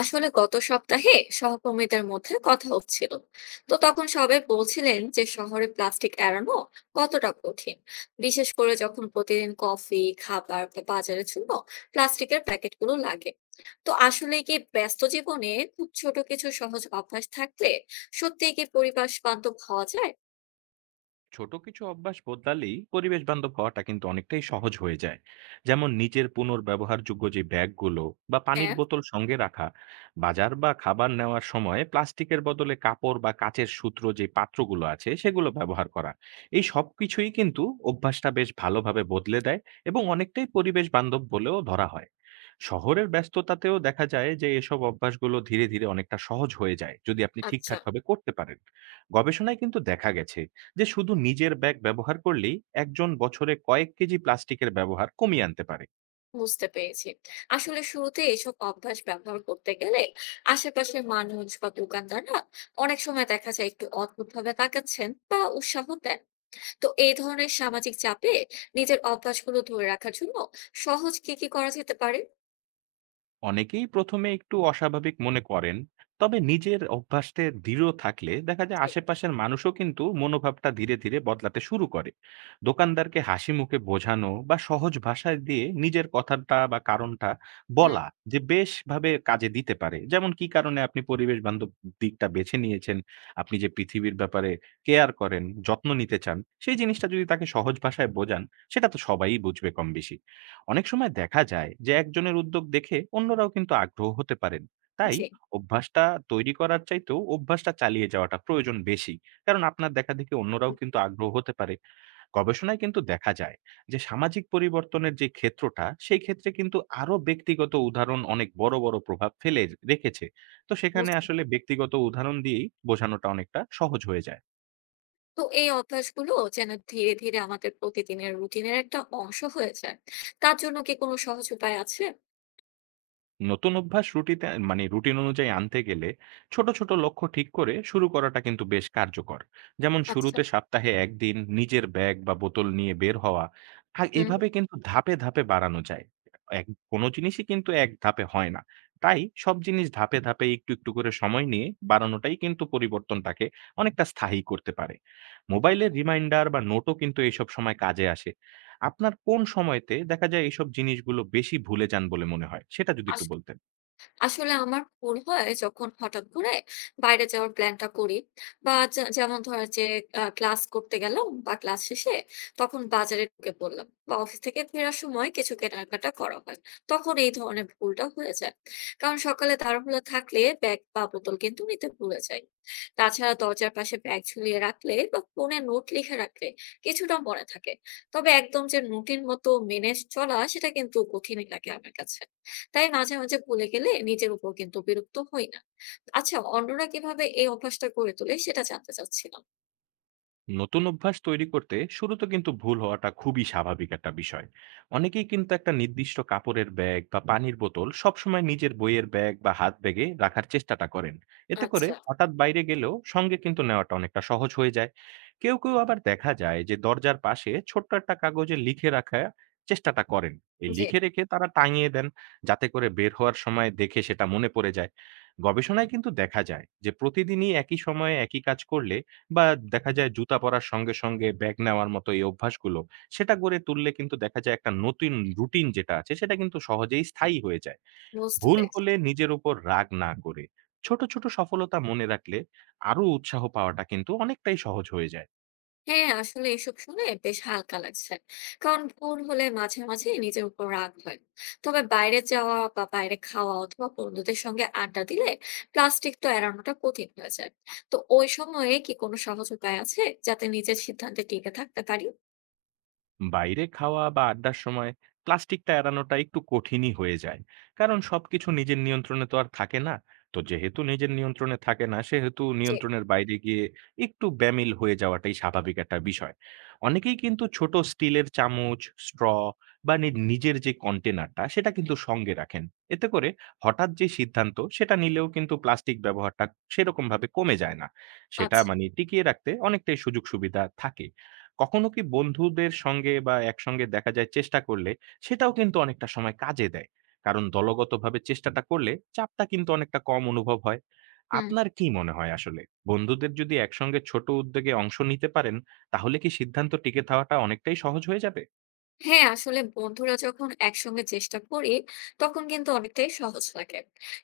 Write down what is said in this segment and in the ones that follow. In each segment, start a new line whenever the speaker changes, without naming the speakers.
আসলে গত সপ্তাহে সহকর্মীদের মধ্যে কথা হচ্ছিল। তো তখন সবাই বলছিলেন যে শহরে প্লাস্টিক এড়ানো কতটা কঠিন, বিশেষ করে যখন প্রতিদিন কফি খাবার বা বাজারের জন্য প্লাস্টিকের প্যাকেটগুলো লাগে। তো আসলে কি ব্যস্ত জীবনে খুব ছোট কিছু সহজ অভ্যাস থাকলে সত্যিই কি পরিবেশ বান্ধব হওয়া যায়?
ছোট কিছু অভ্যাস বদলালেই পরিবেশ বান্ধব হওয়াটা কিন্তু অনেকটাই সহজ হয়ে যায়। যেমন নিজের পুনর্ব্যবহারযোগ্য যে ব্যাগগুলো বা পানির
হ্যাঁ।
বোতল সঙ্গে রাখা, বাজার বা খাবার নেওয়ার সময় প্লাস্টিকের বদলে কাপড় বা কাচের সূত্র যে পাত্রগুলো আছে সেগুলো ব্যবহার করা— এই সব কিছুই কিন্তু অভ্যাসটা বেশ ভালোভাবে বদলে দেয় এবং অনেকটাই পরিবেশ বান্ধব বলেও ধরা হয়। শহরের ব্যস্ততাতেও দেখা যায় যে এসব অভ্যাসগুলো ধীরে ধীরে অনেকটা সহজ হয়ে যায় যদি আপনি
আচ্ছা।
ঠিকঠাকভাবে করতে পারেন। গবেষণায় কিন্তু দেখা গেছে যে শুধু নিজের ব্যাগ ব্যবহার করলেই একজন বছরে কয়েক কেজি প্লাস্টিকের ব্যবহার কমিয়ে আনতে পারে।
বুঝতে পেরেছি। আসলে শুরুতে এসব অভ্যাস ব্যবহার করতে গেলে আশেপাশের মানুষ বা দোকানদাররা অনেক সময় দেখা যায় একটু অদ্ভুতভাবে তাকাচ্ছেন বা উৎসাহ দেন। তো এই ধরনের সামাজিক চাপে নিজের অভ্যাসগুলো ধরে রাখার জন্য সহজ কি কি করা যেতে পারে?
অনেকেই ১ম এ একটু অস্বাভাবিক মনে করেন। তবে নিজের অভ্যাসে দৃঢ় থাকলে দেখা যায়
জি।
আশেপাশের মানুষও কিন্তু মনোভাবটা ধীরে ধীরে বদলাতে শুরু করে। দোকানদারকে হাসিমুখে বোঝানো বা সহজ ভাষায় দিয়ে নিজের কথাটা বা কারণটা
হুম।
বলা যে বেশভাবে কাজে দিতে পারে। যেমন কি কারণে আপনি পরিবেশ বান্ধব দিকটা বেছে নিয়েছেন, আপনি যে পৃথিবীর ব্যাপারে কেয়ার করেন, যত্ন নিতে চান, সেই জিনিসটা যদি তাকে সহজ ভাষায় বোঝান, সেটা তো সবাই বুঝবে কমবেশি। অনেক সময় দেখা যায় যে একজনের উদ্যোগ দেখে অন্যরাও কিন্তু আগ্রহ হতে পারেন। তাই
জি।
অভ্যাসটা তৈরি করার চাইতেও অভ্যাসটা চালিয়ে যাওয়াটা প্রয়োজন বেশি, কারণ আপনার দেখা দেখে অন্যরাও কিন্তু আগ্রহ হতে পারে। গবেষণায় কিন্তু দেখা যায় যে সামাজিক পরিবর্তনের যে ক্ষেত্রটা সেই ক্ষেত্রে কিন্তু আরো ব্যক্তিগত উদাহরণ অনেক বড় বড় প্রভাব ফেলে রেখেছে। তো সেখানে
বুঝতে
আসলে
পেরেছি।
ব্যক্তিগত উদাহরণ দিয়েই বোঝানোটা অনেকটা সহজ হয়ে যায়।
তো এই অভ্যাসগুলো যেন ধীরে ধীরে আমাদের প্রতিদিনের রুটিনের একটা অংশ হয়ে যায়। তার জন্য কি কোনো সহজ উপায় আছে?
নতুন অভ্যাস রুটিতে মানে রুটিন অনুযায়ী আনতে গেলে ছোট ছোট লক্ষ্য ঠিক করে শুরু করাটা কিন্তু বেশ কার্যকর। যেমন
আচ্ছা।
শুরুতে সপ্তাহে একদিন নিজের ব্যাগ বা বোতল নিয়ে বের হওয়া, আর
হুম।
এভাবে কিন্তু ধাপে ধাপে বাড়ানো যায়। এক কোনো জিনিসই কিন্তু এক ধাপে হয় না, তাই সব জিনিস ধাপে ধাপে একটু একটু করে সময় নিয়ে বাড়ানোটাই কিন্তু পরিবর্তনটাকে অনেকটা স্থায়ী করতে পারে। মোবাইলের রিমাইন্ডার বা নোটও কিন্তু এইসব সময় কাজে আসে। আপনার কোন সময়তে দেখা যায় এইসব জিনিসগুলো বেশি ভুলে যান বলে মনে হয়? সেটা যদি একটু
আস
বলতেন।
আসলে আমার ভুল হয় যখন হঠাৎ করে বাইরে যাওয়ার প্ল্যানটা করি, বা যেমন ধরো যে ক্লাস করতে গেলাম বা ক্লাস শেষে তখন বাজারে ঢুকে পড়লাম বা অফিস থেকে ফেরার সময় কিছু কেনাকাটা করা হয়, তখন এই ধরনের ভুলটা হয়ে যায়। কারণ সকালে তাড়াহুড়ো থাকলে ব্যাগ বা বোতল কিন্তু নিতে ভুলে যাই। তাছাড়া দরজার পাশে ব্যাগ ঝুলিয়ে রাখলে বা ফোনে নোট লিখে রাখলে কিছুটা মনে থাকে। তবে একদম যে রুটিন মতো মেনে চলা সেটা কিন্তু কঠিনই লাগে আমার কাছে। তাই মাঝে, মাঝে ভুলে গেলে নিজের উপর কিন্তু বিরক্ত হই না। আচ্ছা, অন্যরা কিভাবে এই অভ্যাসটা করে তোলে সেটা জানতে চাচ্ছিলাম।
নতুন অভ্যাস তৈরি করতে শুরুতে কিন্তু ভুল হওয়াটা খুবই স্বাভাবিক একটা বিষয়। অনেকেই কিন্তু একটা নির্দিষ্ট কাপড়ের ব্যাগ বা পানির বোতল সবসময় নিজের বইয়ের ব্যাগ বা হাত ব্যাগে রাখার চেষ্টাটা করেন। এতে করে
আচ্ছা।
হঠাৎ বাইরে গেলেও সঙ্গে কিন্তু নেওয়াটা অনেকটা সহজ হয়ে যায়। কেউ কেউ আবার দেখা যায় যে দরজার পাশে ছোট্ট একটা কাগজে লিখে রাখার চেষ্টাটা করেন, এই
জি।
লিখে রেখে তারা টাঙিয়ে দেন, যাতে করে বের হওয়ার সময় দেখে সেটা মনে পড়ে যায়। গবেষণায় কিন্তু দেখা যায় যে প্রতিদিনই একই সময়ে একই কাজ করলে, বা দেখা যায় জুতা পরার সঙ্গে সঙ্গে ব্যাগ নেওয়ার মতো এই অভ্যাসগুলো সেটা গড়ে তুললে, কিন্তু দেখা যায় একটা নতুন রুটিন যেটা আছে, সেটা কিন্তু সহজেই স্থায়ী হয়ে যায়।
বুঝতে
ভুল
পেরেছি।
হলে নিজের উপর রাগ না করে ছোট ছোট সফলতা মনে রাখলে আরো উৎসাহ পাওয়াটা কিন্তু অনেকটাই সহজ হয়ে যায়।
হ্যাঁ, আসলে এসব শুনে বেশ হালকা লাগছে। কারণ ভুল হলে মাঝে, মাঝে নিজের উপর রাগ হয়। তবে বাইরে যাওয়া বা বাইরে খাওয়া অথবা বন্ধুদের সঙ্গে আড্ডা দিলে প্লাস্টিক তো এড়ানোটা কঠিন হয়ে যায়। তো ওই সময়ে কি কোনো সহজ উপায় আছে যাতে নিজের সিদ্ধান্তে টিকে থাকতে পারি?
বাইরে খাওয়া বা আড্ডার সময় প্লাস্টিকটা এড়ানোটা একটু কঠিনই হয়ে যায়, কারণ সবকিছু নিজের নিয়ন্ত্রণে তো আর থাকে না। তো যেহেতু নিজের নিয়ন্ত্রণে থাকে না, সেহেতু
জি।
নিয়ন্ত্রণের বাইরে গিয়ে একটু ব্যামিল হয়ে যাওয়াটাই স্বাভাবিক একটা বিষয়। অনেকেই কিন্তু ছোট স্টিলের চামচ, স্ট্র বা নিজের যে কন্টেনারটা সেটা কিন্তু সঙ্গে রাখেন। এতে করে হঠাৎ যে সিদ্ধান্ত সেটা নিলেও কিন্তু প্লাস্টিক ব্যবহারটা সেরকম ভাবে কমে যায় না, সেটা
আচ্ছা।
মানে টিকিয়ে রাখতে অনেকটাই সুযোগ সুবিধা থাকে। কখনো কি বন্ধুদের সঙ্গে বা একসঙ্গে দেখা যায় চেষ্টা করলে সেটাও কিন্তু অনেকটা সময় কাজে দেয়। কারণ দলগতভাবে চেষ্টাটা করলে চাপটা কিন্তু অনেকটা কম অনুভব হয়।
হুম।
আপনার কি মনে হয় আসলে? বন্ধুদের যদি একসঙ্গে ছোট উদ্যোগে অংশ নিতে পারেন, তাহলে কি সিদ্ধান্ত টিকে থাকাটা অনেকটাই সহজ হয়ে যাবে?
হ্যাঁ, আসলে বন্ধুরা যখন একসঙ্গে চেষ্টা করি তখন কিন্তু অনেকটাই সহজ লাগে।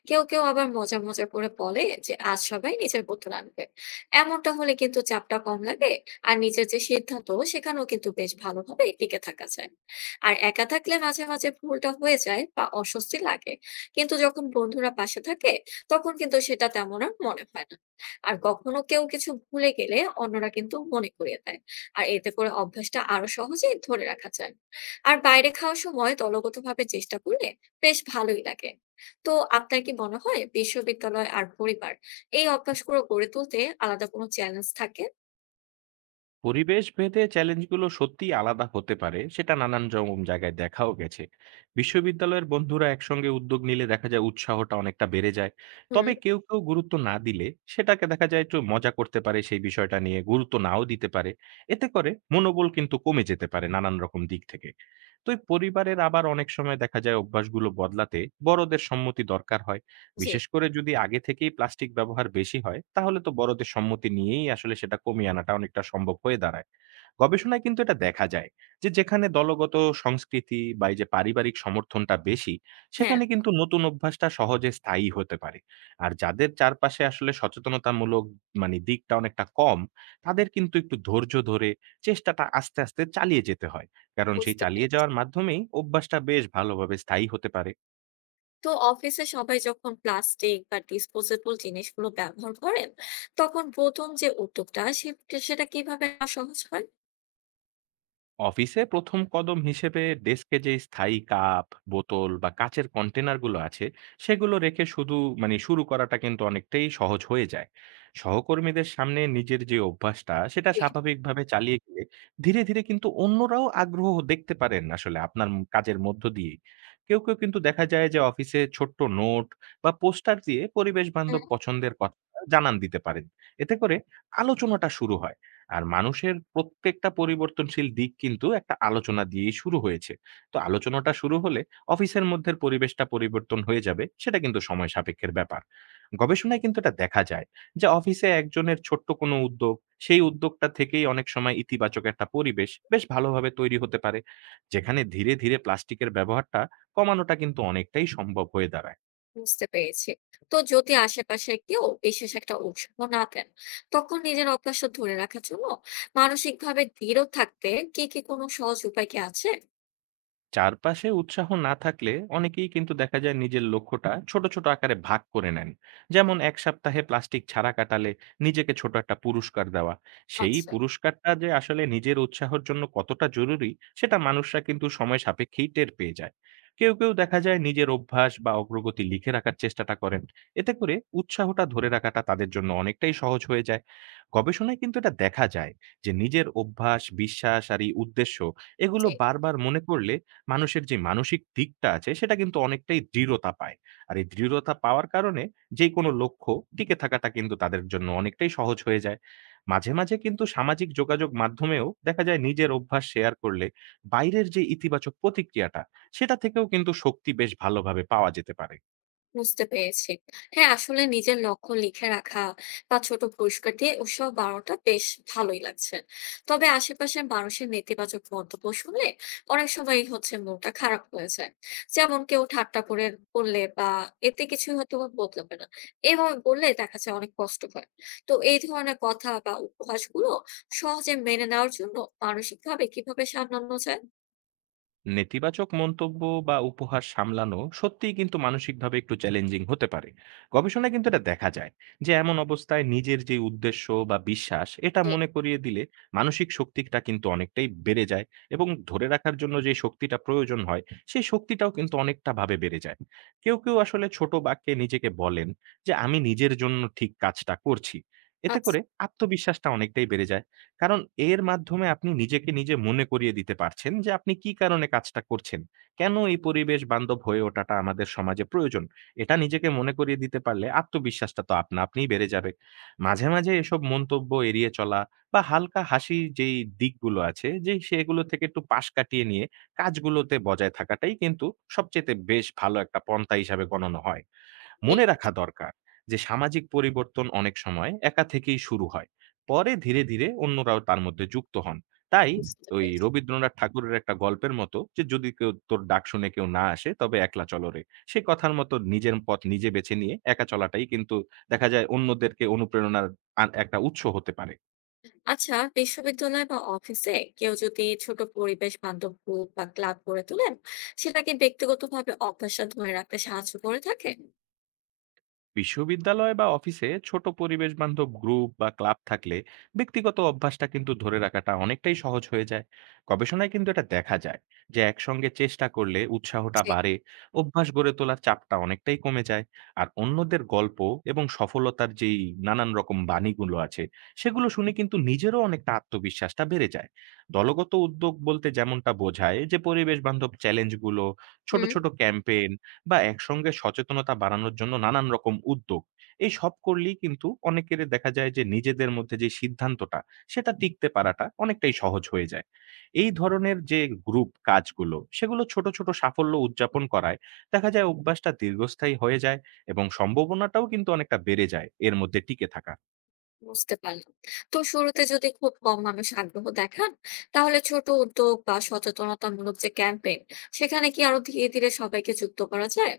কেউ কেউ আবার মজা মজা করে বলে যে আজ সবাই নিজের বোতল আনবে। এমনটা হলে কিন্তু চাপটা কম লাগে। আর নিজের যে সিদ্ধান্ত সেখানেও কিন্তু বেশ ভালোভাবে টিকে থাকা যায়। আর একা থাকলে মাঝে মাঝে ভুলটা হয়ে যায় বা অস্বস্তি লাগে, কিন্তু যখন বন্ধুরা পাশে থাকে তখন কিন্তু সেটা তেমন আর মনে হয় না। আর কখনো কেউ কিছু ভুলে গেলে অন্যরা কিন্তু মনে করিয়ে দেয়, আর এতে করে অভ্যাসটা আরো সহজেই ধরে রাখা যায়। আর বাইরে খাওয়ার সময় দলগতভাবে চেষ্টা করলে বেশ ভালোই লাগে। তো আপনার কি মনে হয় বিশ্ববিদ্যালয় আর পরিবার, এই অভ্যাসগুলো গড়ে তুলতে আলাদা কোনো চ্যালেঞ্জ থাকে?
পরিবেশ ভেদে চ্যালেঞ্জগুলো সত্যিই আলাদা হতে পারে, সেটা নানান রকম জায়গায় দেখাও গেছে। বিশ্ববিদ্যালয়ের বন্ধুরা একসঙ্গে উদ্যোগ নিলে দেখা যায় উৎসাহটা অনেকটা বেড়ে যায়।
হুম।
তবে কেউ কেউ গুরুত্ব না দিলে সেটাকে দেখা যায় একটু মজা করতে পারে, সেই বিষয়টা নিয়ে গুরুত্ব নাও দিতে পারে। এতে করে মনোবল কিন্তু কমে যেতে পারে নানান রকম দিক থেকে। তো এই পরিবারের আবার অনেক সময় দেখা যায় অভ্যাসগুলো বদলাতে বড়দের সম্মতি দরকার হয়।
জি।
বিশেষ করে যদি আগে থেকেই প্লাস্টিক ব্যবহার বেশি হয়, তাহলে তো বড়দের সম্মতি নিয়েই আসলে সেটা কমিয়ে আনাটা অনেকটা সম্ভব হয়ে দাঁড়ায়। গবেষণায় কিন্তু এটা দেখা যায় যে যেখানে দলগত সংস্কৃতি বা এই যে পারিবারিক সমর্থনটা বেশি,
হ্যাঁ।
সেখানে কিন্তু নতুন অভ্যাসটা সহজে স্থায়ী হতে পারে। আর যাদের চারপাশে আসলে সচেতনতামূলক মানে দিকটা অনেকটা কম, তাদের কিন্তু একটু ধৈর্য ধরে চেষ্টাটা আস্তে আস্তে চালিয়ে যেতে হয়, কারণ সেই
বুঝতে
চালিয়ে
পেরেছি।
যাওয়ার মাধ্যমেই অভ্যাসটা বেশ ভালোভাবে স্থায়ী হতে পারে।
তো অফিসে সবাই যখন প্লাস্টিক বা ডিসপোজেবল জিনিসগুলো ব্যবহার করেন তখন প্রথম যে উদ্যোগটা সেটা কিভাবে নেওয়া সহজ হয়?
অফিসে প্রথম কদম হিসেবে ডেস্কে যে স্থায়ী কাপ, বোতল বা কাচের কন্টেনারগুলো আছে সেগুলো রেখে শুধু মানে শুরু করাটা কিন্তু অনেকটাই সহজ হয়ে যায়। সহকর্মীদের সামনে নিজের যে অভ্যাসটা সেটা
জি।
স্বাভাবিকভাবে চালিয়ে গেলে ধীরে ধীরে কিন্তু অন্যরাও আগ্রহ দেখতে পারেন আসলে আপনার কাজের মধ্য দিয়ে। কেউ কেউ কিন্তু দেখা যায় যে অফিসে ছোট্ট নোট বা পোস্টার দিয়ে পরিবেশ বান্ধব পছন্দের কথা জানান দিতে পারেন। এতে করে আলোচনাটা শুরু হয়, আর মানুষের প্রত্যেকটা পরিবর্তনশীল দিক কিন্তু একটা আলোচনা দিয়েই শুরু হয়েছে। তো আলোচনাটা শুরু হলে অফিসের মধ্যের পরিবেশটা পরিবর্তন হয়ে যাবে, সেটা কিন্তু সময় সাপেক্ষের ব্যাপার। গবেষণায় কিন্তু এটা দেখা যায় যে অফিসে একজনের ছোট্ট কোনো উদ্যোগ, সেই উদ্যোগটা থেকেই অনেক সময় ইতিবাচক একটা পরিবেশ বেশ ভালোভাবে তৈরি হতে পারে, যেখানে ধীরে ধীরে প্লাস্টিকের ব্যবহারটা কমানোটা কিন্তু অনেকটাই সম্ভব হয়ে দাঁড়ায়।
বুঝতে পেরেছি। তো যদি আশেপাশে কেউ বিশেষ একটা উৎসাহ না দেন তখন নিজের অভ্যাসটা ধরে রাখার জন্য মানসিক ভাবে দৃঢ় থাকতে কি কি কোনো সহজ উপায় কি আছে?
চারপাশে উৎসাহ না থাকলে অনেকেই কিন্তু দেখা যায় নিজের লক্ষ্যটা ছোট ছোট আকারে ভাগ করে নেন। যেমন এক সপ্তাহে প্লাস্টিক ছাড়া কাটালে নিজেকে ছোট একটা পুরস্কার দেওয়া, সেই
আচ্ছা।
পুরস্কারটা যে আসলে নিজের উৎসাহের জন্য কতটা জরুরি সেটা মানুষরা কিন্তু সময় সাপেক্ষেই টের পেয়ে যায়। কেউ কেউ দেখা যায় নিজের অভ্যাস বা অগ্রগতি লিখে রাখার চেষ্টাটা করেন, এতে করে উৎসাহটা ধরে রাখাটা তাদের জন্য অনেকটাই সহজ হয়ে যায়। গবেষণায় কিন্তু এটা দেখা যায় যে নিজের অভ্যাস, বিশ্বাস আর এই উদ্দেশ্য— এগুলো
জি।
বারবার মনে করলে মানুষের যে মানসিক দিকটা আছে সেটা কিন্তু অনেকটাই দৃঢ়তা পায়। আর এই দৃঢ়তা পাওয়ার কারণে যেকোনো লক্ষ্য টিকে থাকাটা কিন্তু তাদের জন্য অনেকটাই সহজ হয়ে যায়। মাঝে মাঝে কিন্তু সামাজিক যোগাযোগ মাধ্যমেও দেখা যায় নিজের অভ্যাস শেয়ার করলে বাইরের যে ইতিবাচক প্রতিক্রিয়াটা, সেটা থেকেও কিন্তু শক্তি বেশ ভালোভাবে পাওয়া যেতে পারে।
বুঝতে পেরেছি। হ্যাঁ, আসলে নিজের লক্ষ্য লিখে রাখা বা ছোট পুরস্কার দিয়ে উৎসাহ বাড়ানোটা বেশ ভালোই লাগছে। তবে আশেপাশের মানুষের নেতিবাচক মন্তব্য শুনলে অনেক সময়ই হচ্ছে মনটা খারাপ হয়ে যায়। যেমন কেউ ঠাট্টা করে বললে বা এতে কিছু হয়তো বা বদলাবে না, এভাবে বললে দেখা যায় অনেক কষ্ট হয়। তো এই ধরনের কথা বা উপহাসগুলো সহজে মেনে নেওয়ার জন্য মানসিকভাবে কিভাবে সামলানো যায়?
নেতিবাচক মন্তব্য বা উপহার সামলানো সত্যিই কিন্তু মানসিকভাবে একটু চ্যালেঞ্জিং হতে পারে। গবেষণায় কিন্তু এটা দেখা যায় যে এমন অবস্থায় নিজের যে উদ্দেশ্য বা বিশ্বাস এটা
জি।
মনে করিয়ে দিলে মানসিক শক্তিটা কিন্তু অনেকটাই বেড়ে যায়, এবং ধরে রাখার জন্য যে শক্তিটা প্রয়োজন হয় সেই শক্তিটাও কিন্তু অনেকটা ভাবে বেড়ে যায়। কেউ কেউ আসলে ছোট বাক্যে নিজেকে বলেন যে আমি নিজের জন্য ঠিক কাজটা করছি। এতে
আচ্ছা।
করে আত্মবিশ্বাসটা অনেকটাই বেড়ে যায়, কারণ এর মাধ্যমে আপনি নিজেকে নিজে মনে করিয়ে দিতে পারছেন যে আপনি কি কারণে কাজটা করছেন। কেন এই পরিবেশ বান্ধব হয়ে ওঠাটা আমাদের সমাজে প্রয়োজন। এটা নিজেকে মনে করিয়ে দিতে পারলে আত্মবিশ্বাসটা তো আপনা আপনিই বেড়ে যাবে। মাঝে মাঝে এসব মন্তব্য এড়িয়ে চলা বা হালকা হাসির যেই দিকগুলো আছে যে সেগুলো থেকে একটু পাশ কাটিয়ে নিয়ে কাজগুলোতে বজায় থাকাটাই কিন্তু সবচাইতে বেশ ভালো একটা পন্থা হিসাবে গণনা হয়। মনে
ঠিক
রাখা
আছে।
দরকার যে সামাজিক পরিবর্তন অনেক সময় একা থেকেই শুরু হয়, পরে ধীরে ধীরে অন্যরাও তার মধ্যে যুক্ত হন। তাই
বুঝতে
ওই
পেরেছি।
রবীন্দ্রনাথ ঠাকুরের একটা গল্পের মতো যে "যদি কেউ তোর ডাক শুনে কেউ না আসে তবে একলা চলো রে"— সেই কথার মতো নিজের পথ নিজে বেছে নিয়ে একা চলাটাই কিন্তু দেখা যায় অন্যদেরকে অনুপ্রেরণার একটা উৎস হতে পারে।
আচ্ছা, বিশ্ববিদ্যালয় বা অফিসে কেউ যদি ছোট পরিবেশ বান্ধব গ্রুপ বা ক্লাব গড়ে তোলেন, সেটা কি ব্যক্তিগতভাবে অভ্যাসটা ধরে রাখতে সাহায্য করে থাকে?
বিশ্ববিদ্যালয় বা অফিসে ছোট পরিবেশ বান্ধব গ্রুপ বা ক্লাব থাকলে ব্যক্তিগত অভ্যাসটা কিন্তু ধরে রাখাটা অনেকটাই সহজ হয়ে যায়। গবেষণায় কিন্তু এটা দেখা যায় যে একসঙ্গে চেষ্টা করলে উৎসাহটা
যে।
বাড়ে, অভ্যাস গড়ে তোলার চাপটা অনেকটাই কমে যায়। আর অন্যদের গল্প এবং সফলতার যেই নানান রকম বাণীগুলো আছে সেগুলো শুনে কিন্তু নিজেরও অনেকটা আত্মবিশ্বাসটা বেড়ে যায়। দলগত উদ্যোগ বলতে যেমনটা বোঝায় যে পরিবেশ বান্ধব চ্যালেঞ্জগুলো, ছোট
হুম।
ছোট ক্যাম্পেইন, বা একসঙ্গে সচেতনতা বাড়ানোর জন্য নানান রকম উদ্যোগ। এই সব করলেই কিন্তু অনেকের দেখা যায় যে নিজেদের মধ্যে যে সিদ্ধান্তটা সেটা টিকতে পারাটা অনেকটাই সহজ হয়ে যায়। এই ধরনের যে গ্রুপ কাজগুলো সেগুলো ছোট ছোট সাফল্য উদযাপন করায় দেখা যায় অভ্যাসটা দীর্ঘস্থায়ী হয়ে যায়, এবং সম্ভাবনাটাও কিন্তু অনেকটা বেড়ে যায় এর মধ্যে টিকে থাকা।
বুঝতে পারলাম। তো শুরুতে যদি খুব কম মানুষ আগ্রহ দেখান তাহলে ছোট উদ্যোগ বা সচেতনতামূলক যে ক্যাম্পেইন সেখানে কি আরো ধীরে ধীরে সবাইকে যুক্ত করা যায়?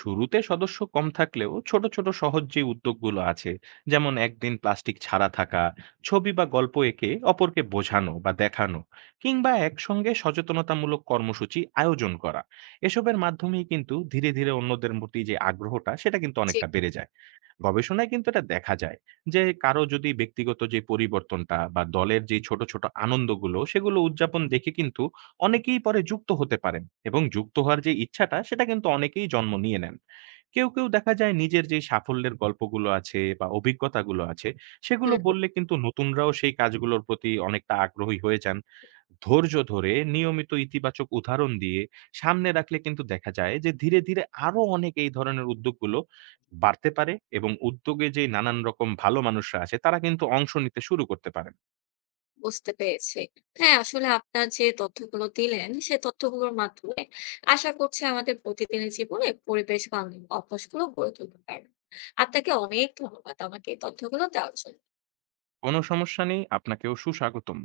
শুরুতে সদস্য কম থাকলেও ছোট ছোট সহজ যে উদ্যোগগুলো আছে, যেমন একদিন প্লাস্টিক ছাড়া থাকা, ছবি বা গল্প এঁকে অপরকে বোঝানো বা দেখানো, কিংবা একসঙ্গে সচেতনতামূলক কর্মসূচি আয়োজন করা— এসবের মাধ্যমেই কিন্তু ধীরে ধীরে অন্যদের প্রতি যে আগ্রহটা সেটা কিন্তু
যে।
অনেকটা বেড়ে যায়। গবেষণায় কিন্তু এটা দেখা যায় যে কারো যদি ব্যক্তিগত যে পরিবর্তনটা বা দলের যে ছোট ছোট আনন্দগুলো সেগুলো উদযাপন দেখে কিন্তু অনেকেই পরে যুক্ত হতে পারেন, এবং যুক্ত হওয়ার যে ইচ্ছাটা সেটা কিন্তু অনেকেই জন্ম নিয়ে নেন। কেউ কেউ দেখা যায় নিজের যে সাফল্যের গল্পগুলো আছে বা অভিজ্ঞতাগুলো আছে সেগুলো
হুম।
বললে কিন্তু নতুনরাও সেই কাজগুলোর প্রতি অনেকটা আগ্রহী হয়ে যান। ধৈর্য ধরে নিয়মিত ইতিবাচক উদাহরণ দিয়ে সামনে রাখলে কিন্তু দেখা যায় যে ধীরে ধীরে আরো অনেক এই ধরনের উদ্যোগগুলো বাড়তে পারে, এবং উদ্যোগে যে নানান রকম ভালো মানুষরা আছে তারা কিন্তু অংশ নিতে শুরু করতে পারেন।
বুঝতে পেরেছি। হ্যাঁ, আসলে আপনার যে তথ্যগুলো দিলেন, সে তথ্যগুলোর মাধ্যমে আশা করছি আমাদের প্রতিদিনের জীবনে পরিবেশ বান্ধব অভ্যাসগুলো গড়ে তুলতে পারব। আপনাকে অনেক ধন্যবাদ আমাকে এই তথ্যগুলো দেওয়ার জন্য।
কোনো সমস্যা নেই, আপনাকেও সুস্বাগতম।